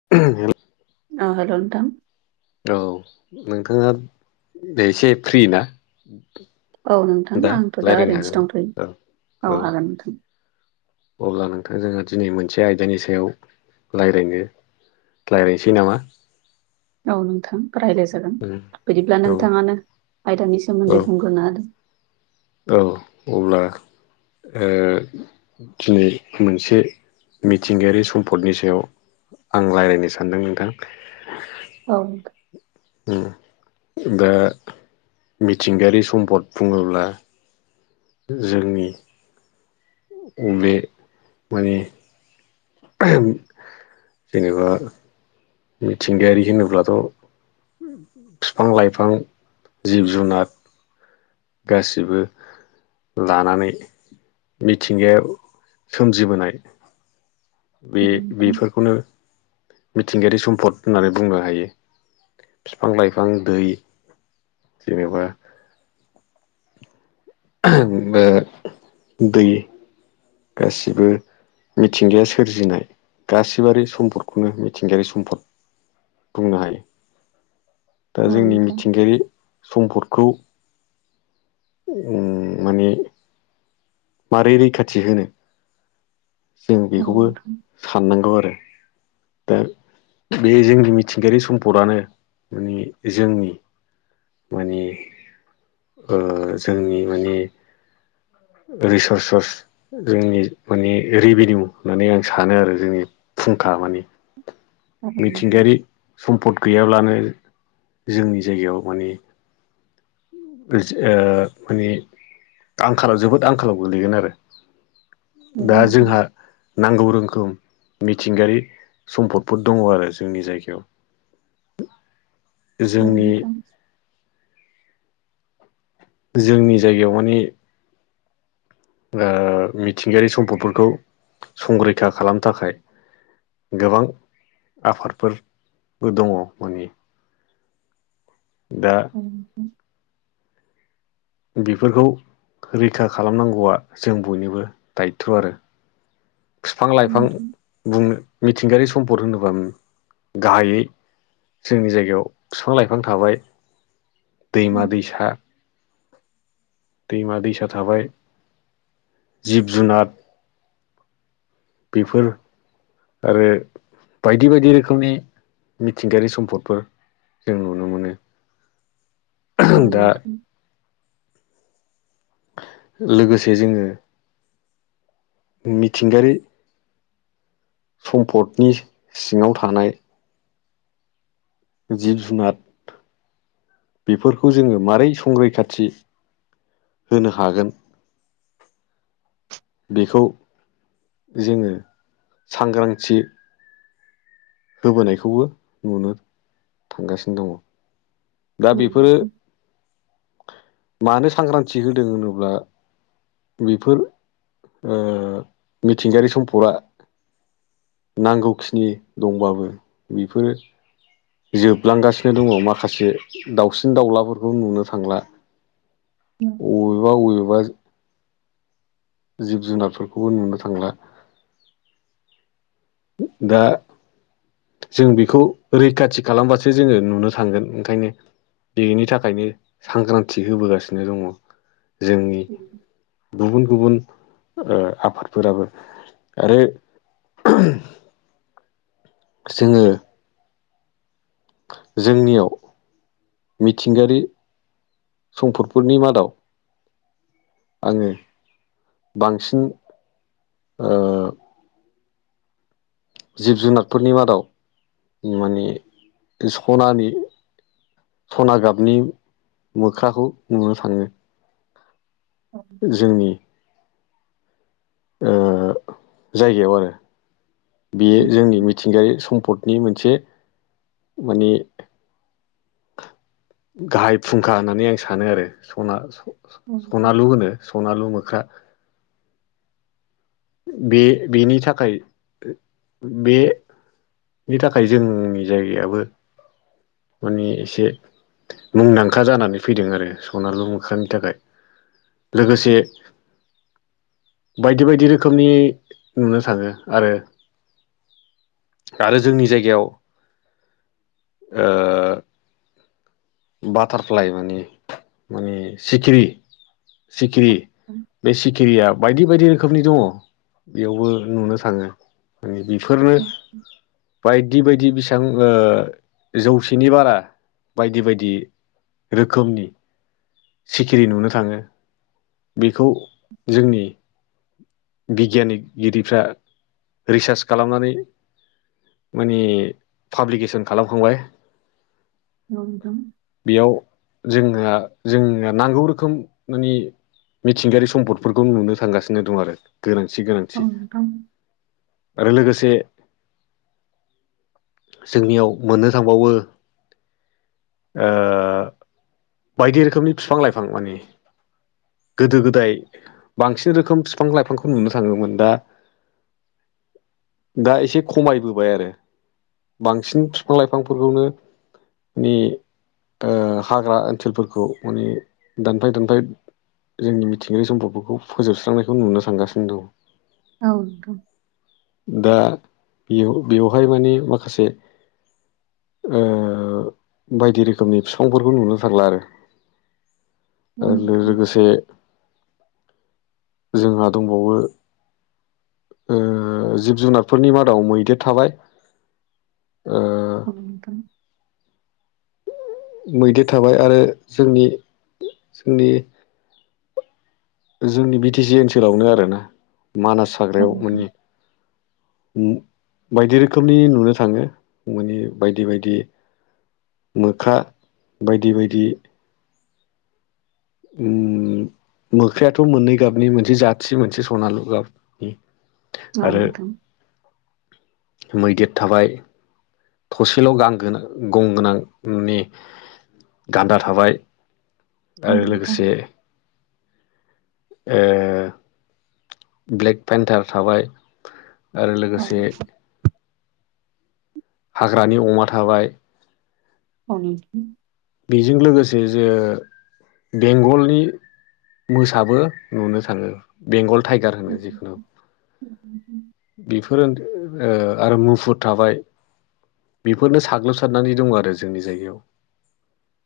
[inaudible] अ हेल नोंथां औ नोंथाङा एसे फ्रि ना? औ नोंथां आंथ दा रायज्लायनो ओरैनोसो हागोन औ दंथयो औ हागोन नोंथां अब्ला नोंथां जोंहा दिनै मोनसे आयदानि सायाव रायज्लायनो रायलायनोसै नामा? औ नोंथां रायलाय जागोन। बिदिब्ला औ नोंथाङानो आयदानि औ सोमोन्दै बुंग्रोना होदो। औ अब्ला ओ दिनै मोनसे मिथिंगायारि सम्पदनि सायाव आं रायलायनो सानदों नोंथां। अ। ओम दा मिथिंगायारि सम्पद बुङोब्ला जोंनि बे माने जेनेबा मिथिंगायारि होनोब्लाथ' बिफां लाइफां जिब जुनार गासिबो लानानै मिथिंगायाव सोमजिबोनाय बे नोंथां बेफोरखौनो मिथिंगायारि सम्पद होननानै बुंनो हायो। बिफां लाइफां दै जेनेबा बे दै गासिबो मिथिंगाया सोरजिनाय गासिबोयारि सम्पदखौनो मिथिंगायारि सम्पद बुंनो हायो। दा औ जोंनि नोंथां मिथिंगायारि सम्पदखौ उम माने माबारै रैखाथि होनो जों औ बेखौबो नोंथां साननांगौ आरो। [unintelligible] बे जोंनि मिथिंगायारि सम्पदानो बे जोंनि माने ओ जोंनि माने रिसर्ससर्स जोंनि माने रेभिनिउ होननानै आं सानो आरो जोंनि फुंखा माने औ नोंथां मिथिंगायारि सम्पद गैयाब्लानो जोंनि जायगायाव माने माने आंखालाव जोबोद आंखालाव गोलैगोन आरो। दा जोंहा नांगौ रोखोम मिथिंगायारि सम्फदफोर दङ आरो जोंनि जायगायाव। [inaudible] औ जोंनि नोंथां। जोंनि जायगायाव माने ओ मिथिंगायारि सम्पदफोरखौ संरैखा खालामनो थाखाय गोबां आफादफोरबो दङ माने दा अ' बेफोरखौ रैखा खालामनांगौआ जों बयनिबो दायथ' आरो। बिफां - लाइफां बुंनो मिथिंगायारि सम्पद होनोब्ला गाहायै जोंनि जायगायाव बिफां - लाइफां थाबाय औ नोंथां औ दैमा - दैसा दैमा दैसा थाबाय जिब जुनाद बिफोर आरो बायदि बायदि रोखोमनि मिथिंगायारि सम्फदफोर जों नुनो मोनो। औ दा नोंथां। लोगोसे जोङो मिथिंगायारि सम्पदनि सिङाव थानाय जिब जुनाद बेफोरखौ जोङो मारोरै संरैखाथि होनो हागोन। बेखौ जोङो सांग्रांथि होबोनायखौबो नुनो थांगासिनो दङ। दा औ नोंथां औ बेफोरो मानो सांग्रांथि होदों होनोब्ला बेफोर ओ मिथिंगायारि सम्पदा नांगौखिनि दंबाबो बेफोरो जोबलांगासिनो दङ माखासे दाावसिन - दाउलाफोरखौ नुनो थांला। अबेबा - अबेबा जिब - जुनारफोरखौबो नुनो थांला। दा जों बेखौ रैखाथि खालामबासो जोङो नुनो थांगोन ओंखायनो बेनि थाखायनो सांग्रांथि होबोगासिनो दङ जोंनि गुबुन - गुबुन ओ आफादफोराबो आरो जोंङो जोंनियाव मिथिंगायारि समपदफोरनि मादाव आंङो बांसिन ओ जिब जुनारफोरनि मादाव माने सनानि सना गाबनि मोख्राखौ नुनो थाङो। जोंनि ओ जायगायाव आरो बेयो जोंनि मि नोंथां मिथिंगायारि सम्पदनि मोनसे माने गाहाय फुंखा होननानै आं सानो आरोना सना औ नोंथां औ नोंथां औ नोंथां औ नोंथां औ नोंथां औ नोंथां औ नोंथां औ सनालु होनो सनालु मोख्रा। बे बेनि थाखाय बे बेनि थाखाय जोंनि जायगायाबो माने एसे मुंदांखा जानानै फैदों आरो सनालु मोखनि थाखाय। लोगोसे बायदि - बायदि रोखोमनि नुनो थाङो आरो आरो जोंनि जायगायाव बाटारफ्लाइ माने माने सिखिरि सिखिरि बे सिखिरिया बायदि- बायदि रोखोमनि दङ बेयावबो नुनो थाङो। ओं बेफोरनो बायदि बायदि बेसां जौसेनि बारा बायदि बायदि। इदि रोखोमनि सिखिरि नुनो थाङो। बेखौ जोंनि बिगियानिगगिरिफ्रा रिसार्च खालामनानै माने पाब्लिकेसन खालामखांबाय। औ नोंथां। बेयाव जोंहा जोंनो नांगौ रोखोम मानि मिथिंगायारि सम्पदफोरखौ नुनो थांगासिनो दं आरो गोनांथि गोनांथि। आरो लोगोसे जोंनियाव मोननो थांबावो। ओ बायदि रोखोमनि बिफां - लाइफां माने गोदो - गोदाय बांसिन रोखोम बिफां - लाइफांखौ नुनो थाङोमोन दा दा एसे खमायबोबाय आरो। बांसिन बिफां - लाइफांफोरखौनो मे ओ हाग्रा ओनसोलफोरखौ माने दानफाय - दानफाय जोंनि मिथिंगायारि सम्पदफोरखौ फोजोबस्रांनायखौ नुनो थांगासिनो दङ। औ नोंथां। दा बेयाव बेवहाय माने माखासे ओ बायदि रोखोमनि बिफांफोरखौ नुनो थांला आरो। आरो लोगोसे जोंहा दंबावो ओ जिब जुनारफोरनि मादाव मैदेर थाबाय। [unintelligible] मैदेर थाबाय आरो जोंनि जोंनि जोंनि बि टि सि ओनसोलावनो आरोना मानास हाग्रायाव मोनो। ओम बायदि रोखोमनि नुनो थाङो माने बायदि बायदि। मोखा बायदि बायदि। उम मोख्रायाथ' मोननै गाबनि मोनसे जाथि मोनसे सनालु गाब आरो नोंथां मैदेर थाबाय। थसेल' गां गोनां गं गोनां नि गान्दा थाबाय। औ आरो नोंथां लोगोसे। ए ब्लेक पेन्टार थाबाय। आरो लोगोसे हाग्रानि अमा थाबाय। औ नोंथां। बेजों लोगोसे जे बेंगलनि मोसाबो नुनो थाङो बेंगल टाइगार होनो जिखुनु। [unintelligible] बेफोर ओ आरो मुफुर थाबाय। बेफोरनो साग्लोबसारनानै दङ आरो जोंनि जायगायाव।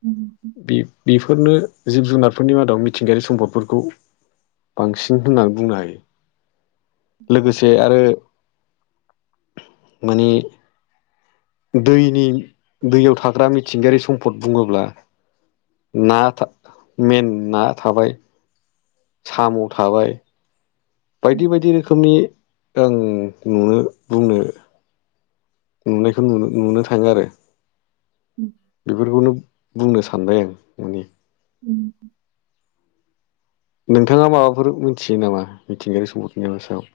औ नोंथां। बे बेफोरनो जिब जुनारफोरनि मादाव मिथिंगायारि सम्पदफोरखौ बांसिन होनना बुंनो हायो लोगोसे आरो माने दैनि दैयाव थाग्रा मिथिंगायारि सम्पद बुङोब्ला ना मेन ना थाबाय। साम' थाबाय। बायदि बायदि रोखोमनि ओं नुनो बुंनो नुनायखौ नुनो थाङो आरो। उम बेफोरखौनो बुंनो सानबाय आं माने उम नोंथाङा माबाफोर मिथियो नामा मिथिंगायारि सम्पफोरनि सायाव?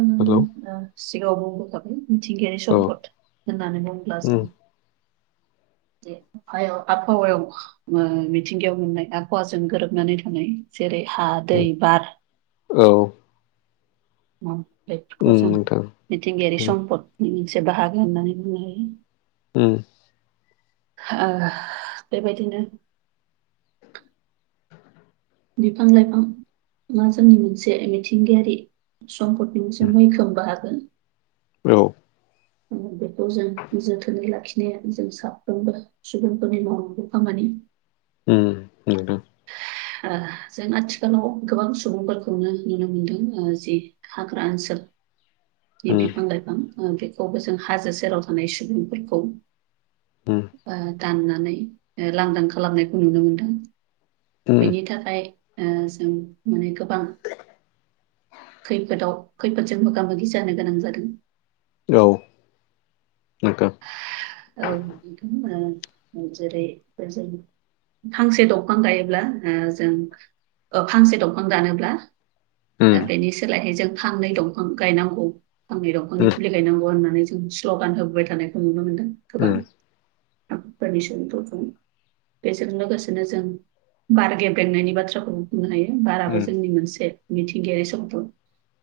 ओम हेलौ ओं सिगाङाव बुंबाय थाबाय मिथिंगायारि औ सम्पद।। होननानै बुंब्लास उम दे फायाव आबहावा याव ओम मिथिंगायाव मोननाय आबहावाजों गोरोबनानै थानाय जेरै हा उम दै बार। औ ओं बेफोरखौ उम जों नोंथां मिथिंगायारि उम सम्पदनि मोनसे बाहागो होननानै बुंनो हायो। उम बेबायदिनो बिफां लाइफाङा जोंनि मोनसे मिथिंगायारि। सम्पदनि मोनसे मैखोम बाहागो। औ ओं बेखौ जों जोथोनै लाखिनो ने नि जों साप्रोमबो सुबुं फ्रोनि मावनांगौ खामानि। ओम नुदों। ओ जों आथिखालाव गोबां सुबुंफोरखौनो नुनो मोनदों जि हाग्रा ओनसोल बि उम बिफां लाइफां बेखौबो जों हाजो सेराव थानाय सुबुंफोरखौ उम बा दाननानै लांदां खालामनायखौ नुनो मोनदों। उम बेनि थाखाय ओ जों माने गोबां खैफोदाव खैफोदजों मोगा मोगि जानो गोनां जादों। औ नोंथां औ नोंथां ओ जेरै बे जों फांसे दंफां गायोब्ला जों फांसे दंफां दानोब्ला ओ उम बेनि सोलायहाय जों फांनै दंफां गायनांगौ। फांनै दंफांनि उम फुलि गायनांगौ होननानै जों स्ल'गान होबाय थानायखौ नुनो मोनदों गोबां। उम आदफोरनि सुबुंफोर दं बेजों लोगोसेनो जों बार गेब बेेंनायनि बाथ्राखौ बुंनो हायो बाराबो उम जोंनि मोनसे मिथिंगायारि सामप्थ।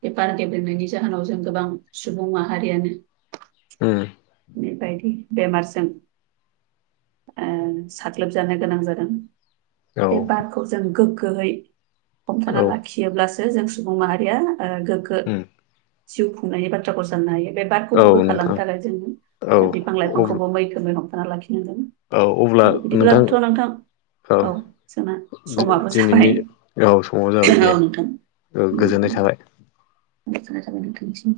बेफार गेब्लेनायनि जाहोनाव जों गोबां सुबुं माहारियानो। उम बेबायदि बेमारजों। ओ साग्लोबजानो गोनां जादों। औ बे बारखौ जों गोग्गोयै। हमथाना औ लाखियोब्लासो जों सुबुं माहारियाओ गोग्गो उम जिउ खुंनायनि बाथ्राखौ साननो हायो बे बारखौ औ भुगो नोंथां खालामनो थाखाय जोङो औ बिफां अब्ल लाइफांखौबो मैखोमै हमथाना लाखिनांगोन।। अब्ला औ बिदिखौ नोंथां लाबोथ' लांथां औ सा समाबो दि-दिनैनि जाबाय औ समाव जाबाय दे औ नोंथां। गोजोननाय थाबाय। गोजोनाय थाबाय नोंथांनि सिम।